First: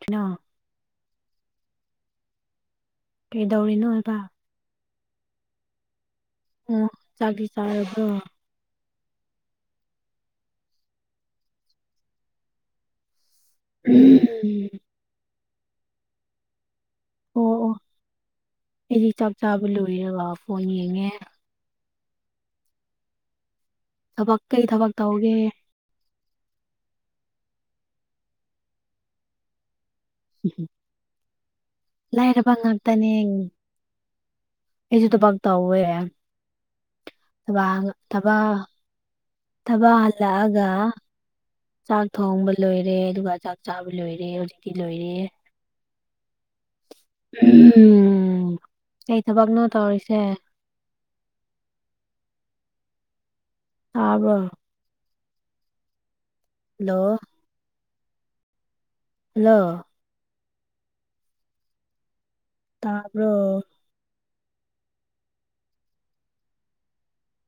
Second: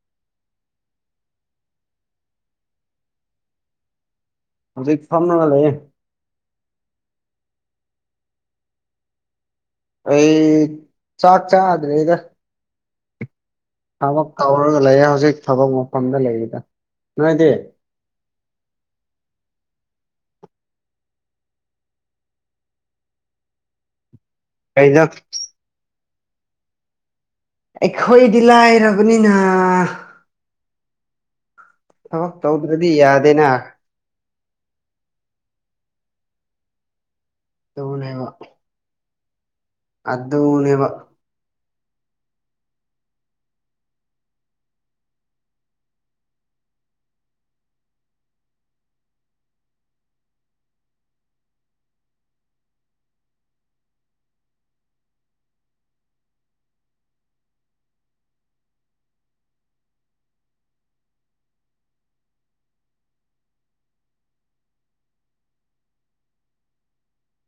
ꯀꯩꯅꯣ ꯀꯩꯗꯧꯔꯤꯅꯣ ꯍꯥꯏꯕ ꯍꯧꯖꯤꯛ ꯐꯝꯃꯒ ꯂꯩꯌꯦ ꯑꯣ ꯆꯥꯛꯇꯤ ꯆꯥꯔꯕ꯭ꯔꯣ ꯑꯩ ꯆꯥꯛ ꯆꯥꯗ꯭ꯔꯤꯗ ꯊꯕꯛ ꯇꯧꯔꯒ ꯂꯩꯌꯦ ꯍꯧꯖꯤꯛ ꯊꯕꯛ ꯃꯐꯝꯗ ꯂꯩꯔꯤꯗ ꯑꯣ ꯅꯣꯏꯗꯤ ꯑꯣ ꯑꯩꯗꯤ ꯆꯥꯛ ꯆꯥꯕ ꯂꯣꯏꯔꯒ ꯐꯣꯟ ꯌꯦꯡꯉꯦ ꯊꯕꯛ ꯀꯩ ꯊꯕꯛ ꯇꯧꯒꯦ ꯑꯩꯈꯣꯏꯗꯤ ꯂꯥꯏꯔꯕꯅꯤꯅ [unintelligible] ꯊꯕꯛ ꯂꯥꯏꯔꯕ ꯇꯧꯗ꯭ꯔꯗꯤ ꯉꯥꯛꯇꯅꯦ ꯌꯥꯗꯦꯅ ꯑꯩꯁꯨ ꯊꯕꯛ ꯇꯧꯋꯦ ꯊꯕꯛ ꯑꯗꯨꯅꯦꯕ ꯊꯕꯛ ꯊꯕꯛ ꯍꯜꯂꯛ ꯑꯒ ꯑꯗꯨꯅꯦꯕ ꯆꯥꯛ ꯊꯣꯡꯕ ꯂꯣꯏꯔꯦ ꯑꯗꯨꯒ ꯆꯥꯛ ꯆꯥꯕ ꯂꯣꯏꯔꯦ ꯍꯧꯖꯤꯛꯇꯤ ꯂꯣꯏꯔꯦ ꯎꯝ ꯀꯩ ꯊꯕꯛꯅꯣ ꯇꯧꯔꯤꯁꯦ ꯇꯥꯕ꯭ꯔꯣ ꯍꯜꯂꯣ ꯍꯜꯂꯣ ꯇꯥꯕ꯭ꯔꯣ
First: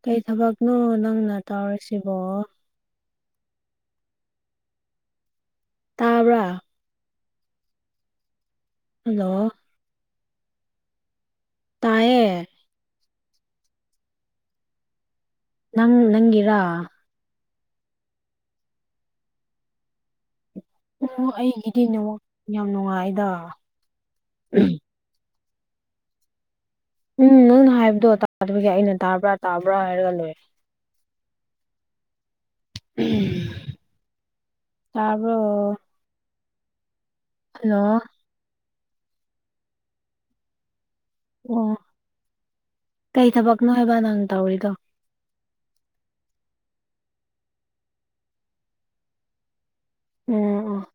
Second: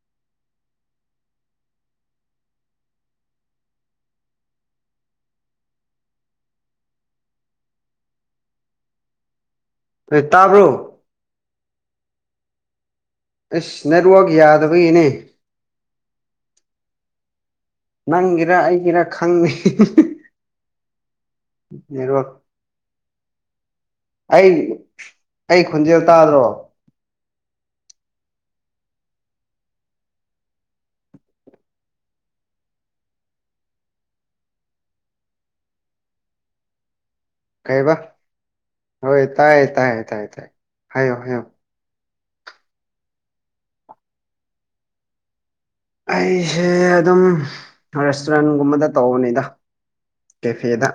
ꯀꯩ ꯊꯕꯛꯅꯣ ꯅꯪꯅ ꯇꯧꯔꯤꯁꯤꯕꯣ ꯇꯥꯕ꯭ꯔꯥ ꯍꯜꯂꯣ ꯍꯦ ꯇꯥꯕ꯭ꯔꯣ ꯇꯥꯏꯌꯦ ꯑꯩꯁ ꯅꯦꯠꯋꯥꯛ ꯌꯥꯗꯕꯒꯤꯅꯦ ꯅꯪ ꯅꯪꯒꯤꯔꯥ ꯅꯪꯒꯤꯔ ꯑꯩꯒꯤꯔ ꯈꯪꯗꯦ ꯑꯣ ꯑꯩꯒꯤꯗꯤ ꯅꯦꯠꯋꯥꯛ ꯌꯥꯝ ꯅꯨꯡꯉꯥꯏꯗ ꯑꯩ ꯑꯩ ꯈꯣꯟꯖꯦꯜ ꯇꯥꯗ꯭ꯔꯣ ꯎꯝ ꯅꯪꯅ ꯍꯥꯏꯕꯗꯣ ꯇꯥꯗꯕꯒꯤ ꯑꯩꯅ ꯇꯥꯕ꯭ꯔꯥ ꯇꯥꯕ꯭ꯔꯥ ꯍꯥꯏꯔꯒ ꯂꯩ ꯎꯝ ꯇꯥꯕ꯭ꯔꯣ ꯍꯜꯂꯣ ꯀꯩꯕ ꯍꯣꯏ ꯇꯥꯏꯌꯦ ꯇꯥꯏ ꯇꯥꯏ ꯇꯥꯏ ꯍꯥꯏꯌꯣ ꯍꯥꯏꯌꯣ ꯑꯣ ꯀꯩ ꯊꯕꯛꯅꯣ ꯍꯥꯏꯕ ꯅꯪ ꯇꯧꯔꯤꯗꯣ ꯑꯩꯁꯦ ꯑꯗꯨꯝ ꯔꯦꯁꯇꯨꯔꯦꯟꯒꯨꯝꯕꯗ ꯇꯧꯕꯅꯤꯗ ꯎꯝ ꯎꯝ ꯀꯦꯐꯦꯗ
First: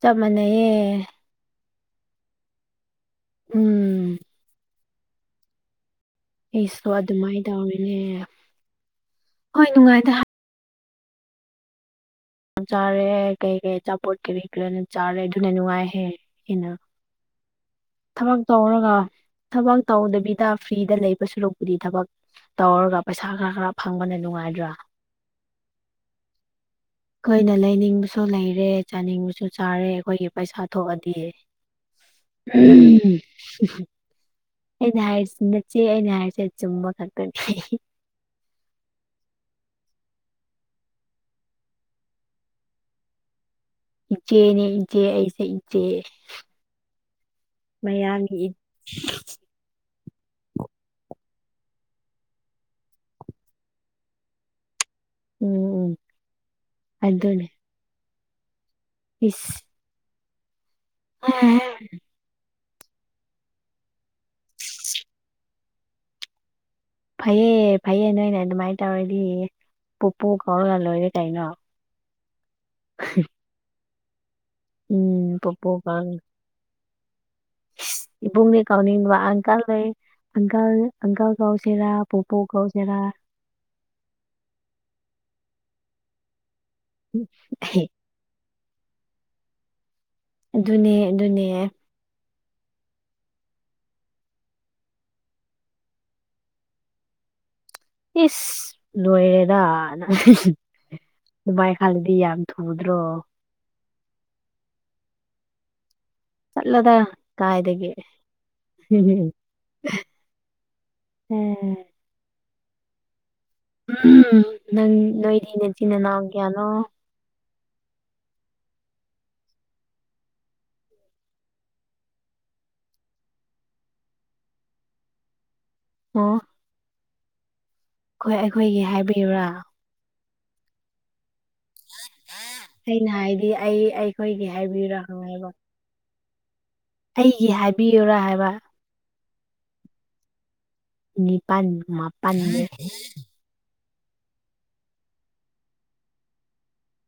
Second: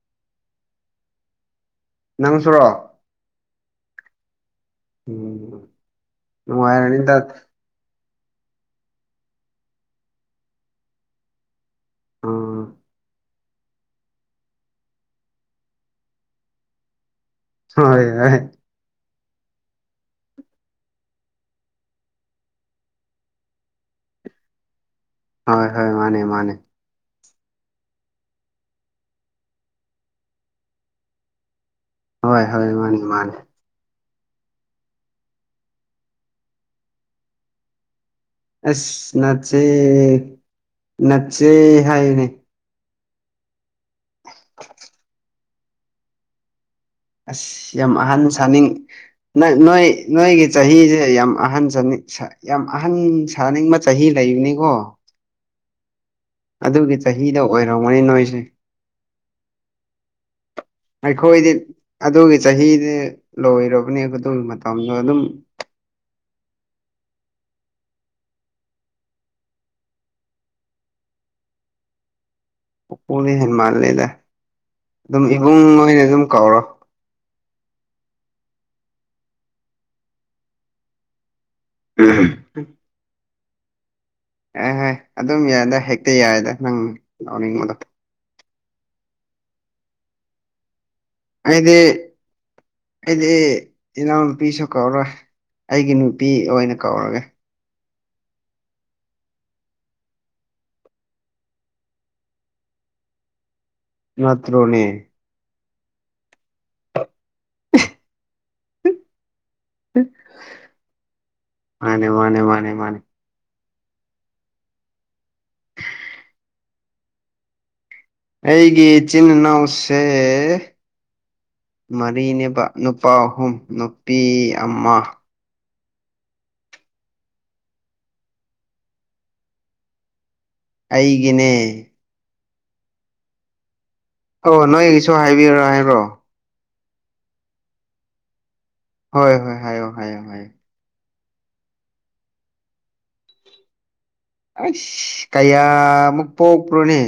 ꯆꯞ ꯃꯥꯟꯅꯩꯌꯦ ꯅꯪ ꯁꯨꯔꯣ ꯎꯝ ꯎꯝ ꯑꯩꯁꯨ ꯅꯨꯡꯉꯥꯏꯔꯅꯤꯗ ꯑꯗꯨꯃꯥꯏꯅ ꯇꯧꯔꯤꯅꯦ ꯍꯣꯏ ꯅꯨꯡꯉꯥꯏꯗ ꯎꯝ ꯆꯥꯔꯦ ꯀꯩ ꯀꯩ ꯑꯆꯥꯄꯣꯠ ꯀꯔꯤ ꯀꯔꯤꯅ ꯆꯥꯔꯦ ꯑꯗꯨꯅ ꯅꯨꯡꯉꯥꯏꯍꯦ ꯍꯦꯟꯅ ꯍꯣꯏ ꯍꯣꯏ ꯊꯕꯛ ꯇꯧꯔꯒ ꯊꯕꯛ ꯇꯧꯗꯕꯤꯗ ꯐ꯭ꯔꯤꯗ ꯂꯩꯕ ꯁꯔꯨꯛꯄꯨꯗꯤ ꯊꯕꯛ ꯇꯧꯔꯒ ꯄꯩꯁꯥ ꯈꯔ ꯐꯪꯕꯅ ꯅꯨꯡꯉꯥꯏꯗ꯭ꯔꯥ ꯍꯣꯏ ꯍꯣꯏ ꯃꯥꯅꯦ ꯃꯥꯅꯦ ꯈꯣꯏꯅ ꯂꯩꯅꯤꯡꯕꯁꯨ ꯂꯩꯔꯦ ꯆꯥꯅꯤꯡꯕꯁꯨ ꯆꯥꯔꯦ ꯑꯩꯈꯣꯏꯒꯤ ꯄꯩꯁꯥ ꯊꯣꯛꯑꯗꯤ ꯍꯣꯏ ꯍꯣꯏ ꯃꯥꯅꯦ ꯎꯝ ꯃꯥꯅꯦ ꯑꯩꯅ ꯍꯥꯏꯔꯤꯁꯤ ꯅꯆꯦ ꯑꯩꯅ ꯍꯥꯏꯔꯤꯁꯦ ꯆꯨꯝꯕ ꯈꯛꯇꯅꯤ ꯍꯤꯍꯤ ꯑꯁ ꯅꯆꯦ ꯅꯠꯆꯦ ꯍꯥꯏꯅꯦ ꯏꯆꯦꯅꯦ ꯏꯆꯦ ꯑꯩꯁꯦ ꯢ ꯆꯦ ꯑꯁ ꯌꯥꯝ ꯑꯍꯟ ꯁꯥꯅꯤꯡ ꯅꯥ ꯅꯣꯏ ꯅꯣꯏꯒꯤ ꯆꯍꯤꯖꯦ ꯌꯥꯝ ꯑꯍꯟ ꯁꯥꯅꯤꯡ ꯁꯥ ꯌꯥꯝ ꯑꯍꯟ ꯁꯥꯅꯤꯡꯕ ꯆꯍꯤ ꯂꯩꯕꯅꯤꯀꯣ ꯎꯝ ꯎꯝ ꯑꯗꯨꯒꯤ ꯆꯍꯤꯗꯣ ꯑꯗꯨꯅꯦ ꯑꯣꯏꯔꯝꯒꯅꯤ ꯅꯣꯏꯁꯦ ꯏꯁ ꯑꯩꯈꯣꯏꯗꯤ ꯑꯗꯨꯒꯤ ꯆꯍꯤꯗꯦ ꯂꯣꯏꯔꯕꯅꯦꯕ ꯑꯗꯨꯒꯤ ꯃꯇꯝꯗꯣ ꯑꯗꯨꯝ ꯐꯩꯌꯦ ꯐꯩꯌꯦ ꯅꯣꯏꯅ ꯑꯗꯨꯃꯥꯏꯟ ꯇꯧꯔꯗꯤ ꯄꯨꯄꯨ ꯀꯧꯔꯒ ꯂꯣꯏꯔꯦ ꯀꯩꯅꯣ ꯄꯨꯄꯨꯗꯤ ꯍꯦꯟ ꯃꯥꯜꯂꯦꯗ ꯑꯗꯨꯝ ꯎꯝ ꯏꯕꯨꯡ ꯄꯨꯄꯨ ꯑꯣꯏꯅ ꯑꯗꯨꯝ ꯀꯧꯔꯣ ꯢꯁ ꯏꯕꯨꯡꯅꯤ ꯀꯧꯅꯤꯡꯕ ꯑꯪꯀꯜ ꯂꯩ ꯑꯪꯀꯜ ꯑꯪꯀꯜ ꯀꯧꯁꯤꯔ ꯄꯨꯄꯨ ꯀꯧꯁꯦꯔꯥ ꯑꯦ ꯍꯦ ꯑꯗꯨꯝ ꯌꯥꯏꯗ ꯍꯦꯛꯇ ꯌꯥꯏꯗ ꯅꯪ ꯂꯧꯅꯤꯡꯕꯗꯣ ꯑꯍꯦ ꯑꯗꯨꯅꯦ ꯑꯗꯨꯟ ꯑꯩꯗꯤ ꯑꯩꯗꯤ ꯏꯅꯥꯎꯅꯨꯄꯤꯁꯨ ꯀꯧꯔꯣꯏ ꯑꯩꯒꯤ ꯅꯨꯄꯤ ꯑꯣꯏꯅ ꯀꯧꯔꯒꯦ ꯏꯁ ꯂꯣꯏꯔꯦꯗ ꯅꯪ [unintelligible] ꯑꯗꯨꯃꯥꯢ ꯈꯜꯂꯗꯤ ꯌꯥꯝ ꯊꯨꯗ꯭ꯔꯣ ꯅꯠꯇ꯭ꯔꯣꯅꯦ ꯆꯠꯂꯣꯗꯥ ꯀꯥꯏꯗꯒꯤ ꯍꯝꯍꯝ ꯃꯥꯅꯦ ꯃꯥꯅꯦ ꯃꯥꯅꯦ ꯃꯥꯅꯦ ꯎꯝ ꯅꯪ ꯅꯣꯏꯗꯤ ꯅꯆꯤꯟ ꯅꯅꯥꯎ ꯀ꯭ꯌꯥꯅꯣ ꯑꯩꯒꯤ ꯏꯆꯤꯟ ꯏꯅꯥꯎꯁꯦ ꯃꯔꯤꯅꯦꯕ ꯅꯨꯄꯥ ꯑꯍꯨꯝ ꯅꯨꯄꯤ ꯑꯃ ꯑꯣ ꯈꯣꯢ ꯑꯩꯈꯣꯏꯒꯤ ꯍꯥꯏꯕꯤꯌꯨꯔꯥ ꯑꯩꯒꯤꯅꯦ ꯑꯩꯅ ꯍꯥꯏꯗꯤ ꯑꯩ ꯑꯩ ꯑꯣ ꯅꯣꯏꯒꯤꯁꯨ ꯍꯥꯏꯕꯤꯌꯨꯔ ꯍꯥꯏꯔꯣ ꯑꯩꯒꯤ ꯍꯥꯏꯕꯤꯌꯨꯔꯥ ꯍꯥꯏꯕ ꯍꯣꯏ ꯍꯣꯏ ꯍꯥꯏꯌꯣ ꯍꯥꯏꯌꯣ ꯍꯥꯏ ꯅꯤꯄꯥꯟ ꯃꯥꯄꯟꯅꯦ ꯑꯩꯁ ꯀꯌꯥꯃꯨꯛ ꯄꯣꯛꯄ꯭ꯔꯣꯅꯦ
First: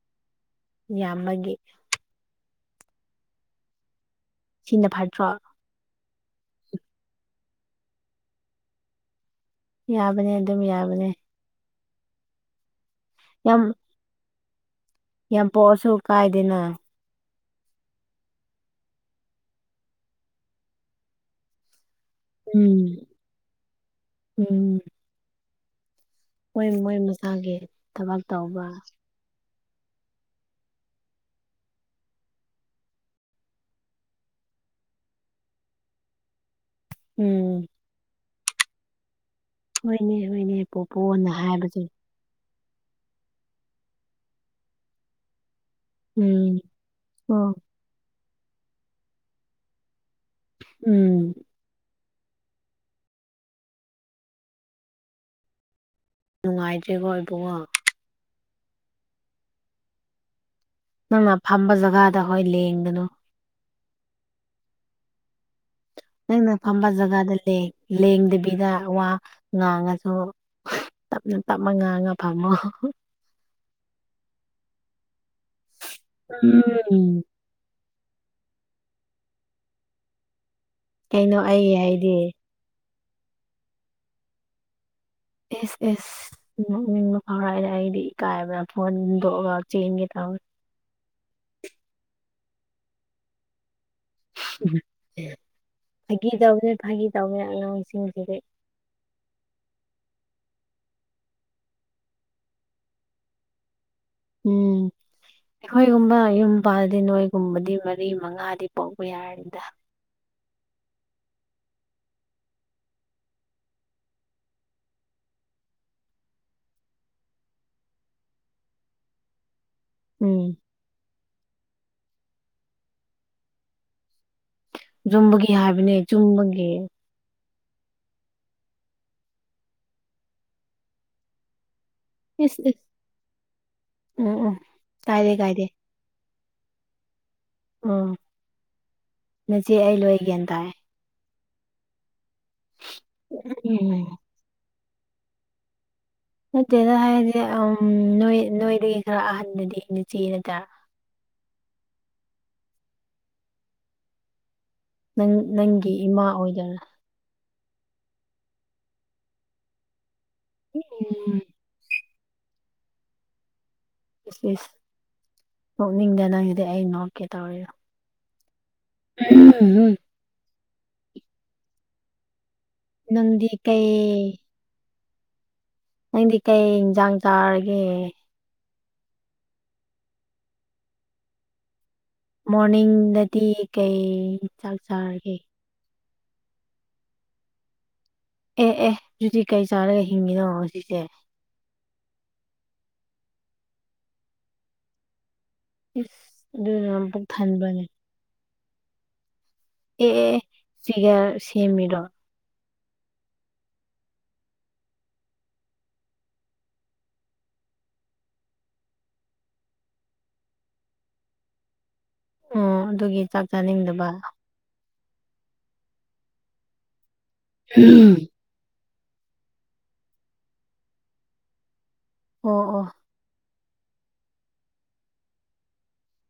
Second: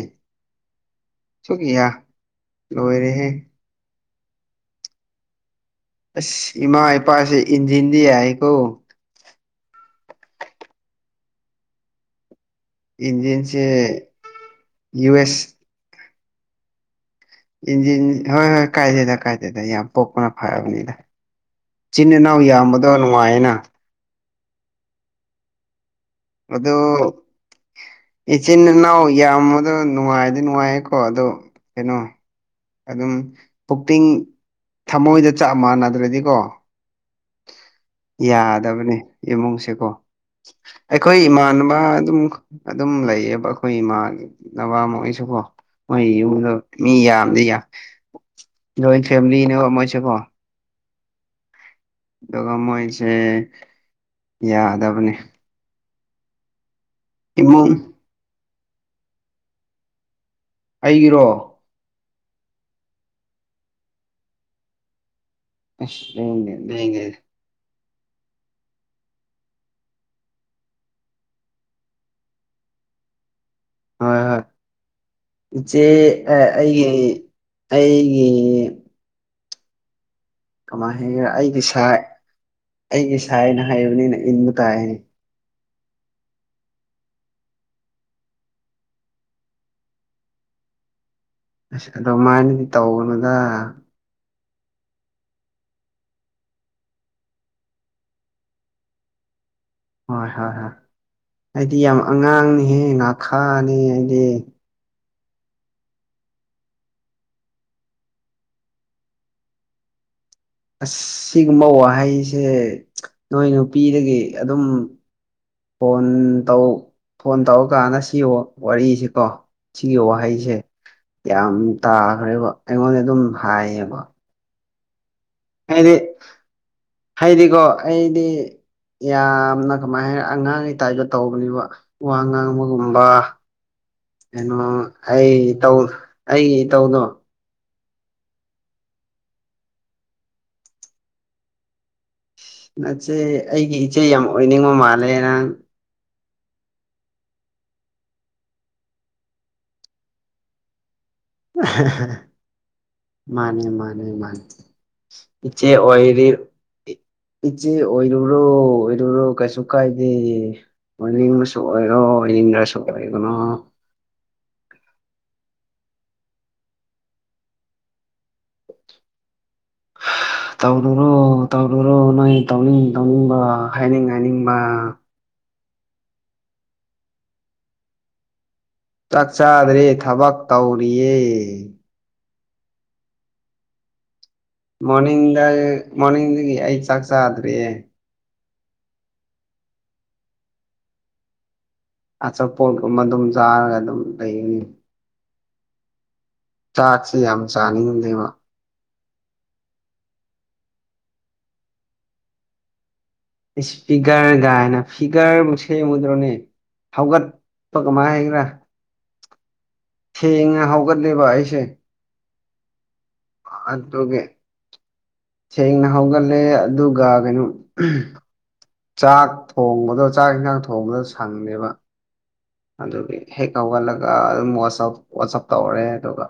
ꯌꯥꯝꯕꯒꯤ ꯁꯨꯛ ꯌꯥ ꯂꯣꯏꯔꯦꯍꯦ ꯁꯤꯅ ꯐꯠꯇ꯭ꯔꯣ ꯑꯁ ꯏꯃꯥ ꯏꯄꯥꯁꯦ ꯏꯟꯖꯤꯟꯗꯤ ꯌꯥꯏꯌꯦꯀꯣ ꯌꯥꯕꯅꯦ ꯑꯗꯨꯝ ꯌꯥꯕꯅꯦ ꯏꯟꯖꯤꯟꯁꯦ ꯌꯥꯝ ꯌꯨ ꯌꯥꯝ ꯑꯦꯁ ꯄꯣꯑꯁꯨ ꯀꯥꯏꯗꯦꯅ ꯏꯟꯖꯤꯟ ꯍꯣꯏ ꯍꯣꯏ ꯀꯥꯏꯗꯦꯗ ꯀꯥꯏꯗꯦꯗ ꯌꯥꯝ ꯄꯣꯛꯄꯅ ꯐꯔꯕꯅꯤꯗꯥ ꯆꯤꯟ ꯏꯅꯥꯎ ꯌꯥꯝꯕꯗꯣ ꯎꯝ ꯅꯨꯡꯉꯥꯏꯌꯦꯅ ꯎꯝ ꯃꯣꯏ ꯑꯗꯣ ꯃꯣꯏ ꯃꯁꯥꯒꯤ ꯊꯕꯛ ꯇꯧꯕ ꯌꯥꯝꯃꯗꯣ ꯅꯨꯡꯉꯥꯏꯗꯤ ꯅꯨꯡꯉꯥꯏꯌꯦꯀꯣ ꯑꯗꯣ ꯀꯩꯅꯣ ꯑꯗꯨꯝ ꯄꯨꯛꯄꯤꯡ ꯊꯃꯣꯏꯗꯥ ꯆꯞ ꯃꯥꯟꯅꯗ꯭ꯔꯥꯗꯤꯀꯣ ꯎꯝ ꯌꯥꯗꯕꯅꯦ ꯏꯃꯨꯡꯁꯦꯀꯣ ꯍꯣꯏꯅꯦ ꯍꯣꯏꯅꯦ ꯑꯩꯈꯣꯏ ꯄꯣꯄꯣꯅ ꯏꯃꯥꯟꯅꯕ ꯍꯥꯏꯕꯁꯦ ꯑꯗꯨꯝ ꯑꯗꯨꯝ ꯂꯩꯌꯦꯕ ꯑꯩꯈꯣꯏ ꯏꯃꯥꯒꯤ ꯅꯕ ꯃꯣꯏꯁꯨꯀꯣ ꯃꯣꯏ ꯌꯨꯝꯗꯣ ꯎꯝ ꯃꯤ ꯌꯥꯝꯗꯤ ꯑꯣ ꯌꯥꯝ ꯖꯣꯏꯟ ꯐꯦꯃꯤꯂꯤꯅꯦꯕ ꯃꯣꯏꯁꯦ ꯀꯣ ꯎꯝ ꯑꯗꯨꯒ ꯃꯣꯏꯁꯦ ꯌꯥꯗꯕꯅꯤ ꯅꯨꯡꯉꯥꯏꯇ꯭ꯔꯦꯈꯣꯏ ꯏꯃꯨꯡ ꯑꯩꯒꯤꯔꯣ ꯅꯪꯅ ꯐꯝꯕ ꯖꯒꯥꯗ ꯍꯣꯏ ꯂꯦꯡꯒꯅꯨ ꯑꯁ ꯅꯪꯅ ꯂꯦꯡꯗꯦ ꯐꯝꯕ ꯂꯦꯡꯗꯦ ꯖꯒꯥꯗ ꯂꯦꯡ ꯂꯦꯡꯗꯕꯤꯗ ꯋꯥ ꯉꯥꯡꯉꯁꯨ ꯇꯞꯅ ꯇꯞꯃ ꯉꯥꯡꯉ ꯐꯝꯃꯣ ꯍꯣꯏ ꯍꯣꯏ ꯏꯆꯦ ꯑꯥ ꯑꯩꯒꯤ ꯎꯝ ꯑꯩꯒꯤ ꯀꯃꯥꯏ ꯍꯥꯏꯒꯦꯔꯥ ꯀꯩꯅꯣ ꯑꯩꯒꯤ ꯑꯩ ꯁꯥꯏ ꯍꯥꯏꯗꯤ ꯑꯩꯒꯤ ꯁꯥꯏꯅ ꯍꯥꯏꯕꯅꯤꯅ ꯏꯟꯕ ꯇꯥꯏ ꯏꯁ ꯏꯁ ꯅꯣꯛꯅꯤꯡꯕ ꯐꯥꯎꯔꯦ ꯑꯩꯗꯤ ꯏꯀꯥꯏꯕꯅ ꯐꯣꯟꯗꯣꯛꯑꯒ ꯆꯦꯟꯒꯦ ꯇꯧ ꯑꯁ ꯑꯗꯨꯃꯥꯏꯅꯗꯤ ꯇꯧꯒꯅꯨꯗꯥ ꯐꯥꯒꯤ ꯇꯧꯕꯅꯦ ꯐꯥꯒꯤ ꯇꯧꯕꯅꯦ ꯑꯉꯥꯡꯁꯤꯡꯁꯤꯗꯤ ꯍꯣꯏ ꯍꯣꯏ ꯍꯣꯏ ꯑꯩꯗꯤ ꯌꯥꯝ ꯑꯉꯥꯡꯅꯤꯍꯦ ꯉꯥꯈꯥꯅꯤ ꯑꯩꯗꯤ ꯎꯝ ꯑꯩꯈꯣꯏꯒꯨꯝꯕ ꯌꯨꯝ ꯄꯥꯜꯂꯗꯤ ꯅꯣꯏꯒꯨꯝꯕꯗꯤ ꯃꯔꯤ ꯃꯉꯥꯗꯤ ꯄꯣꯛꯄ ꯌꯥꯔꯅꯤꯗꯥ ꯑꯁ ꯁꯤꯒꯨꯝꯕ ꯋꯥꯍꯩꯁꯦ ꯅꯣꯏ ꯅꯨꯄꯤꯗꯒꯤ ꯑꯗꯨꯝ ꯐꯣꯟ ꯇꯧ ꯐꯣꯟ ꯇꯧꯔꯀꯥꯟꯗ ꯁꯤ ꯋꯥ ꯋꯥꯔꯤꯁꯤꯀꯣ ꯁꯤꯒꯤ ꯎꯝ ꯋꯥꯍꯩꯁꯦ ꯌꯥꯝ ꯇꯥꯈ꯭ꯔꯦꯕ ꯑꯩꯉꯣꯟꯗ ꯑꯗꯨꯝ ꯍꯥꯏꯌꯦꯕ ꯖꯨꯝꯕꯒꯤ ꯍꯥꯏꯗꯤ ꯍꯥꯏꯕꯅꯦ ꯆꯨꯝꯕꯒꯤ ꯍꯥꯏꯗꯤꯀꯣ ꯑꯩꯗꯤ ꯌꯥꯝꯅ ꯀꯃꯥꯏ ꯍꯥꯏ ꯑꯉꯥꯡꯒꯤ ꯇꯥꯏꯞꯇꯥ ꯇꯧꯕꯅꯦꯕ ꯋꯥ ꯏꯁ ꯏꯁ ꯉꯥꯡꯕꯒꯨꯝꯕ ꯎꯝ ꯎꯝ ꯀꯩꯅꯣ ꯀꯥꯏꯗꯦ ꯑꯩ ꯀꯥꯏꯗꯦ ꯇꯧ ꯑꯩ ꯏꯇꯧꯗꯣ ꯎꯝ ꯅꯆꯦ ꯑꯩ ꯂꯣꯏ ꯒ꯭ꯌꯥꯟ ꯇꯥꯏ ꯁꯤ ꯅꯆꯦ ꯑꯩꯒꯤ ꯎꯝ ꯏꯆꯦ ꯌꯥꯝ ꯑꯣꯏꯅꯤꯡꯕ ꯃꯥꯜꯂꯦ ꯅꯪ ꯅꯠꯇꯦꯗ ꯍꯥꯏꯔꯗꯤ ꯑꯝ ꯅꯣꯏ ꯅꯣꯏꯗꯥꯒꯤ ꯈꯔ ꯑꯍꯟꯗꯨꯗꯤ ꯅꯆꯦ ꯅꯠꯇꯥ ꯃꯥꯅꯦ ꯃꯥꯅꯦ ꯃꯥꯅꯤ ꯅꯪ ꯏꯆꯦ ꯅꯪꯒꯤ ꯑꯣꯏꯔꯤ ꯏꯃꯥ ꯑꯣꯏꯗꯣꯏꯔꯥ ꯏꯆꯦ ꯑꯣꯏꯔꯨꯔꯣ ꯑꯣꯏꯔꯨꯔꯣ ꯀꯩꯁꯨ ꯀꯥꯏꯗꯦ ꯎꯝ ꯑꯣꯏꯅꯤꯡꯕꯁꯨ ꯑꯣꯏꯔꯣ ꯑꯣꯏꯅꯤꯡꯗ꯭ꯔꯁꯨ ꯑꯣꯏꯒꯅꯣ ꯏꯁ ꯏꯁ ꯅꯣꯛꯅꯤꯡꯗꯦ ꯅꯪꯒꯤꯗꯤ ꯑꯩ ꯅꯣꯛꯀꯦ ꯇꯧꯔꯤꯒ ꯎꯝ ꯇꯧꯔꯨꯔꯣ ꯇꯧꯔꯨꯔꯣ ꯅꯣꯏ ꯇꯧꯅꯤꯡ ꯇꯧꯅꯤꯡꯕ ꯅꯪꯗꯤ ꯀꯩ ꯍꯥꯏꯅꯤꯡ ꯍꯥꯏꯅꯤꯡꯕ ꯅꯪꯗꯤ ꯀꯩ ꯏꯟꯖꯥꯡ ꯆꯥꯔꯒꯦ ꯆꯥꯛ ꯆꯥꯗ꯭ꯔꯦ ꯊꯕꯛ ꯇꯧꯔꯤꯌꯦ ꯃꯣꯔꯅꯤꯡ ꯗꯗꯤ ꯀꯩ ꯆꯥꯛ ꯆꯥꯔꯒꯦ ꯃꯣꯔꯅꯤꯡꯗ ꯃꯣꯔꯅꯤꯡꯗꯒꯤ ꯑꯩ ꯆꯥꯛ ꯆꯥꯗ꯭ꯔꯤꯌꯦ ꯑꯦ ꯑꯦ ꯑꯗꯨꯗꯤ ꯀꯩ ꯆꯥꯔꯒ ꯍꯤꯡꯉꯤꯅꯣ ꯍꯧꯖꯤꯛꯁꯦ ꯑꯆꯥꯄꯣꯠꯒꯨꯝꯕ ꯑꯗꯨꯝ ꯆꯥꯔꯒ ꯑꯗꯨꯝ ꯂꯩꯌꯦꯅꯤ ꯏꯁ ꯑꯗꯨꯅ ꯄꯨꯛ ꯊꯟꯕ꯭ꯔꯅꯦ ꯗꯦꯕ ꯑꯦ ꯑꯦ ꯑꯦ ꯐꯤꯒꯔ ꯁꯦꯝꯃꯤꯔꯣ ꯏꯁ ꯐꯤꯒ꯭ꯔ ꯒꯥꯏꯅ ꯐꯤꯒ꯭ꯔꯕꯨ ꯁꯦꯝꯒꯗ꯭ꯔꯣꯅꯦ ꯍꯧꯒꯠꯄ ꯀꯃꯥꯏ ꯍꯥꯏꯒꯦꯔꯥ ꯊꯦꯡꯅ ꯍꯧꯒꯠꯂꯦꯕ ꯑꯩꯁꯦ ꯑꯣ ꯑꯗꯨꯒꯤ ꯆꯥꯛ ꯆꯥꯅꯤꯡꯗꯕ ꯑꯗꯨꯒꯤ ꯊꯦꯡꯅ ꯍꯧꯒꯜꯂꯦ ꯑꯗꯨꯒ ꯀꯩꯅꯣ ꯎꯝ ꯆꯥꯛ ꯊꯣꯡꯕꯗꯣ ꯆꯥꯛ ꯏꯟꯖꯥꯡ ꯊꯣꯡꯕꯗꯣ ꯁꯪꯗꯦꯕ ꯑꯣ ꯑꯣ ꯑꯗꯨꯒꯤ ꯍꯦꯛ ꯍꯧꯒꯠꯂꯒ ꯑꯗꯨꯝ ꯋꯥꯆꯞ ꯋꯥꯆꯞ ꯇꯧꯔꯦ ꯑꯗꯨꯒ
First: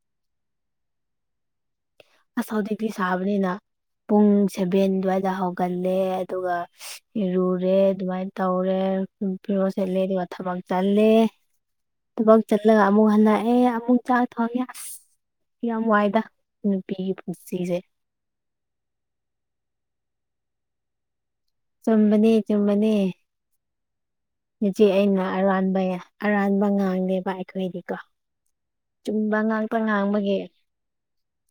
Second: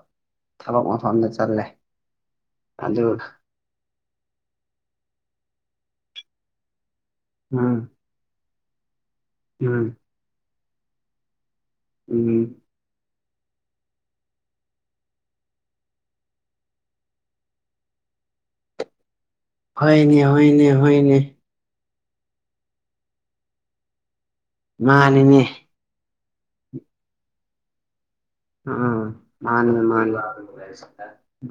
ꯊꯕꯛ ꯃꯐꯝꯗ ꯆꯜꯂꯦ ꯑꯁ ꯍꯧꯖꯤꯛꯇꯤ ꯁꯥꯕꯅꯤꯅ ꯄꯨꯡ ꯁꯚꯦꯟ ꯗ꯭ꯨꯋꯥꯏꯗ ꯍꯧꯒꯠꯂꯦ ꯑꯗꯨꯒ ꯏꯔꯨꯔꯦ ꯎꯝ ꯑꯗꯨꯃꯥꯏꯟ ꯇꯧꯔꯦ ꯐꯤꯔꯣꯟ ꯎꯝ ꯁꯦꯠꯂꯦ ꯑꯗꯨꯒ ꯊꯕꯛ ꯆꯜꯂꯦ ꯊꯕꯛ ꯎꯝ ꯆꯠꯂꯒ ꯑꯃꯨꯛ ꯍꯜꯂꯛꯑꯦ ꯑꯃꯨꯛ ꯆꯥꯛ ꯊꯣꯡꯉꯦ ꯑꯁ ꯌꯥꯝ ꯋꯥꯏꯗ ꯄꯤꯒꯤ ꯄꯨꯁꯤꯖꯦ ꯍꯣꯏꯅꯦ ꯍꯣꯏꯅꯦ ꯍꯣꯏꯅꯦ ꯆꯨꯝꯕꯅꯦ ꯆꯨꯝꯕꯅꯦ ꯅꯆꯦ ꯑꯩꯅ ꯃꯥꯅꯤꯅꯦ ꯑꯔꯥꯟꯕ ꯌꯥ ꯑꯔꯥꯟꯕ ꯉꯥꯡꯗꯦꯕ ꯑꯩꯈꯣꯏꯗꯤꯀꯣ ꯎꯝ ꯎꯝ ꯆꯨꯝꯕ ꯉꯥꯛꯇ ꯃꯥꯟꯅꯤ ꯃꯥꯟꯅꯤ ꯉꯥꯡꯕꯒꯤ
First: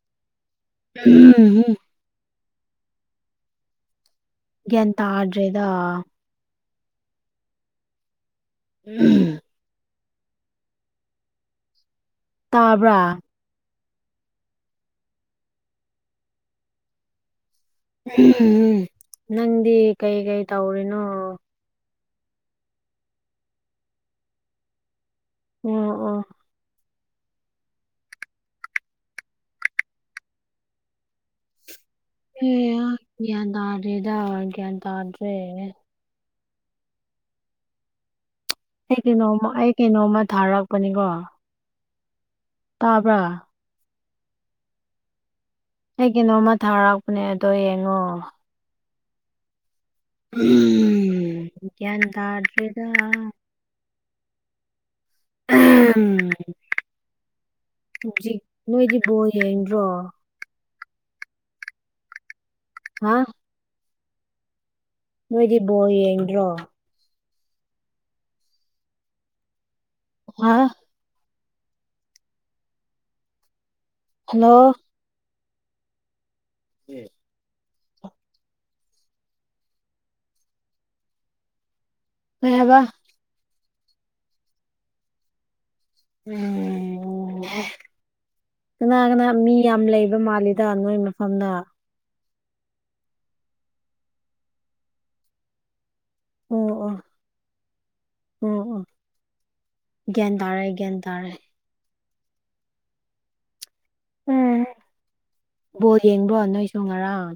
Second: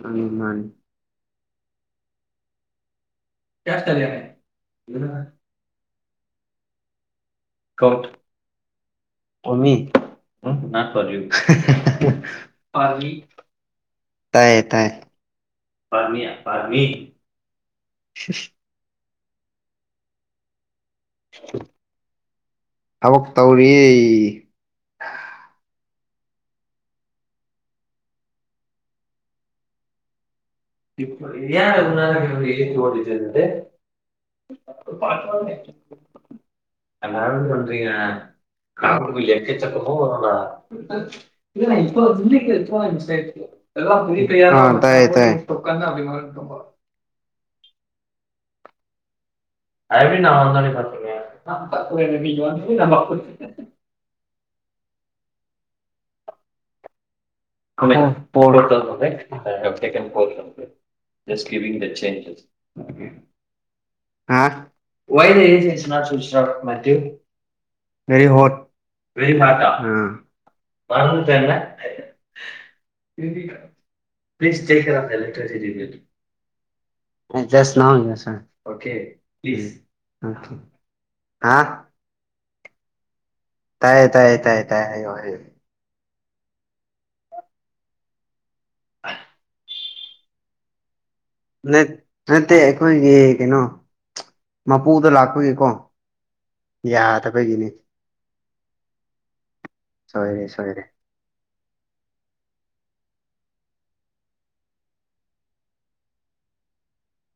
ꯎꯝ ꯃꯥꯟꯅꯤ [unintelligible] ꯒ꯭ꯌꯥꯁ ꯇꯠꯂꯦ ꯒ꯭ꯌꯥꯟ ꯇꯥꯗ꯭ꯔꯦꯗ ꯀꯣꯠꯊ [unintelligible] ꯑꯣꯃꯤ ꯇꯥꯕ꯭ꯔꯥ [unintelligible] ꯇꯥꯏꯌꯦ ꯇꯥꯏꯌꯦ [unintelligible] ꯅꯪꯗꯤ ꯀꯩ ꯀꯩ ꯇꯧꯔꯤꯅꯣ ꯊꯕꯛ ꯇꯧꯔꯤꯌꯦ ꯑꯣ ꯑꯣ [unintelligible] [unintelligible] [unintelligible] ꯑꯦ ꯒ꯭ꯌꯥꯟ ꯇꯥꯗ꯭ꯔꯦꯗ ꯒ꯭ꯌꯥꯟ ꯇꯥꯗ꯭ꯔꯦ ꯑꯩ ꯀꯩꯅꯣꯝꯃ ꯑꯩ ꯀꯩꯅꯣꯝꯃ ꯊꯥꯔꯛꯄꯅꯤꯀꯣ ꯇꯥꯕ꯭ꯔꯥ [unintelligible] ꯑ ꯇꯥꯏꯌꯦ ꯇꯥꯏꯌꯦ ꯑꯩ ꯀꯩꯅꯣꯝꯃ ꯊꯔꯛꯄꯅꯦ ꯑꯗꯣ ꯌꯦꯡꯉꯣ ꯎꯝ ꯒ꯭ꯌꯥꯟ ꯇꯥꯗ꯭ꯔꯦꯗ [unintelligible] [unintelligible] ꯍꯧꯖꯤꯛ ꯅꯣꯏꯗꯤ ꯕꯣꯜ ꯌꯦꯡꯗ꯭ꯔꯣ [unintelligible] ꯍꯥ [unintelligible] ꯅꯣꯏꯗꯤ ꯕꯣꯜ ꯌꯦꯡꯗ꯭ꯔꯣ [unintelligible] [unintelligible] ꯍꯥ [unintelligible] ꯍꯜꯂꯣ [unintelligible] ꯑꯦ [unintelligible] ꯀꯩ ꯍꯥꯏꯕ ꯇꯥꯏꯌꯦ ꯇꯥꯏꯌꯦ ꯇꯥꯏꯌꯦ ꯇꯥꯏꯌꯦ ꯍꯥꯏꯌꯣ ꯍꯥꯏꯌꯣ ꯎꯝ ꯀꯅꯥ ꯀꯅꯥ ꯃꯤ ꯌꯥꯝ ꯂꯩꯕ ꯃꯥꯜꯂꯤ ꯗ ꯅꯣꯏ ꯃꯐꯝꯗꯣ ꯅꯠ ꯅꯠꯇꯦ ꯑꯩꯈꯣꯏꯒꯤ ꯀꯩꯅꯣ ꯃꯄꯨꯗꯣ ꯂꯥꯛꯄꯒꯤꯀꯣ ꯑꯣ ꯑꯣ ꯌꯥꯗꯕꯒꯤꯅꯦ ꯑꯣ ꯑꯣ ꯒ꯭ꯌꯥꯟ ꯁꯣꯏꯔꯦ ꯇꯥꯔꯦ ꯁꯣꯏꯔꯦ ꯒ꯭ꯌꯥꯟ ꯇꯥꯔꯦ ꯎꯝ ꯕꯣꯜ ꯌꯦꯡꯕ꯭ꯔꯣ ꯅꯣꯏꯁꯨ ꯉꯔꯥꯡ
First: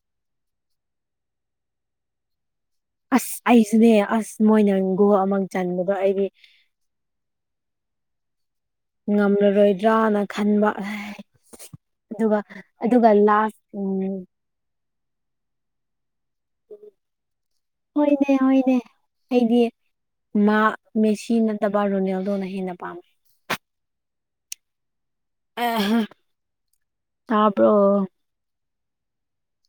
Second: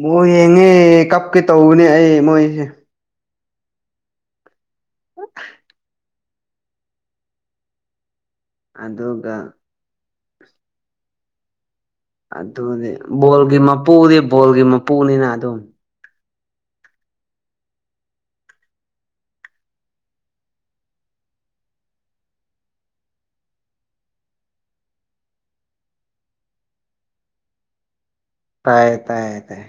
ꯕꯣꯜ ꯌꯦꯡꯉꯦ ꯀꯞꯀꯦ ꯇꯧꯕꯅꯦ ꯑꯩ ꯃꯣꯏꯁꯦ ꯑꯁ ꯑꯩꯁꯨꯅꯦ ꯑꯁ ꯃꯣꯏꯅ ꯒꯣꯜ ꯑꯃ ꯆꯟꯕꯗꯣ ꯑꯩꯗꯤ ꯑꯗꯨꯒ ꯉꯝꯂꯔꯣꯏꯗ꯭ꯔꯅ ꯈꯟꯕ ꯑꯥꯢ ꯑꯗꯨꯅꯤ ꯕꯣꯜꯒꯤ ꯃꯄꯨꯗꯤ ꯕꯣꯜꯒꯤ ꯃꯄꯨꯅꯤꯅ ꯑꯗꯨꯝ ꯍꯣꯏꯅꯦ ꯍꯣꯏꯅꯦ ꯑꯩꯗꯤ ꯃꯥ ꯃꯦꯁꯤ ꯅꯠꯇꯕ ꯔꯣꯅꯦꯜꯗꯣꯅ ꯍꯦꯟꯅ ꯄꯥꯝꯃꯦ ꯑꯦ ꯍꯥ ꯇꯥꯕ꯭ꯔꯣ ꯇꯥꯏꯌꯦ ꯇꯥꯏꯌꯦ ꯇꯥꯏ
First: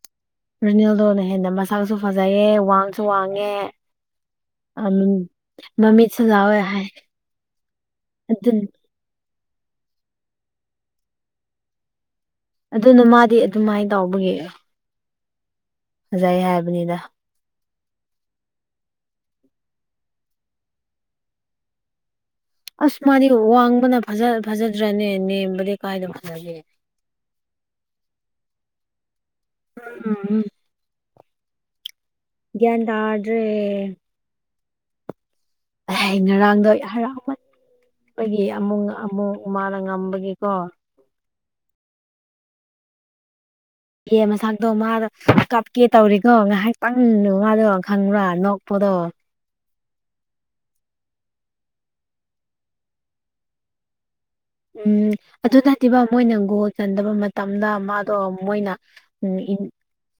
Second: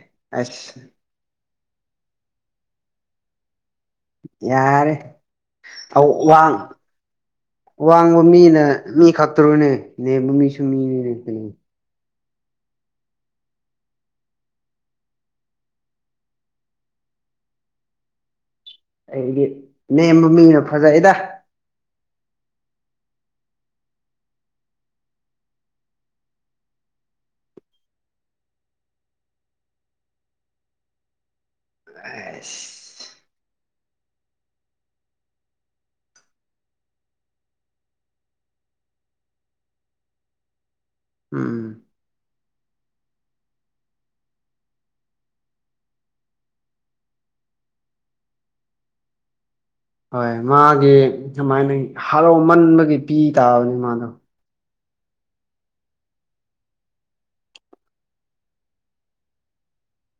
ꯔꯣꯅꯦꯜꯗꯣꯅ ꯍꯦꯟꯅ ꯃꯁꯛꯁꯨ ꯐꯖꯩꯌꯦ ꯋꯥꯡꯁꯨ ꯋꯥꯡꯉꯦ ꯌꯥꯔꯦ ꯃꯃꯤꯠꯁꯨ ꯑꯣꯋꯥꯡ ꯂꯥꯎꯋꯦ ꯍꯥꯏ ꯋꯥꯡꯕ ꯑꯗꯨ ꯃꯤꯅ ꯃꯤ ꯈꯛꯇꯔꯣꯅꯦ ꯅꯦꯝꯕ ꯃꯤꯁꯨ ꯃꯤꯅꯤꯅꯦ ꯀꯩꯅꯣ ꯑꯗꯨꯅ ꯃꯥꯗꯤ ꯑꯗꯨꯃꯥꯏ ꯇꯧꯕꯒꯤ ꯐꯖꯩ ꯍꯥꯏꯕꯅꯤꯗ ꯑꯩꯗꯤ ꯅꯦꯝꯕ ꯃꯤꯅ ꯐꯖꯩꯌꯦꯗ ꯑꯁ ꯃꯥꯗꯤ ꯋꯥꯡꯕꯅ ꯐꯖ ꯐꯖꯗ꯭ꯔꯅꯦ ꯅꯦꯝꯕꯗꯤ ꯀꯥꯏꯗ ꯐꯖꯒꯦ ꯎꯝ ꯎ ꯎꯝ ꯒ꯭ꯌꯥꯟ ꯑꯁ ꯇꯥꯗ꯭ꯔꯦ ꯑꯦꯍꯦ ꯉꯔꯥꯡꯗꯣ ꯍꯔꯥꯎ ꯃꯟꯕꯒꯤ ꯑꯃꯨꯛ ꯑꯃꯨꯛ ꯃꯥꯅ ꯉꯝꯕꯒꯤꯀꯣ ꯎꯝ ꯑꯦ ꯃꯁꯥꯛꯇꯣ ꯃꯥꯗꯣ ꯀꯞꯀꯦ ꯇꯧꯔꯤꯀꯣ ꯉꯥꯏꯍꯥꯛꯇꯪꯗꯣ ꯃꯥꯗꯣ ꯈꯪꯕ꯭ꯔꯥ ꯅꯣꯛꯄꯗꯣ ꯍꯣꯏ ꯃꯥꯒꯤ ꯑꯃꯥꯏꯅ ꯍꯔꯥꯎꯃꯟꯕꯒꯤ ꯄꯤ ꯇꯥꯕꯅꯤ ꯃꯥꯗꯣ ꯎꯝ ꯑꯗꯨ ꯅꯠꯇꯦꯕ ꯃꯣꯏꯅ ꯒꯣꯜ ꯆꯟꯗꯕ ꯃꯇꯝꯗ ꯃꯥꯗꯣ ꯃꯣꯏꯅ ꯎꯝ ꯏꯟ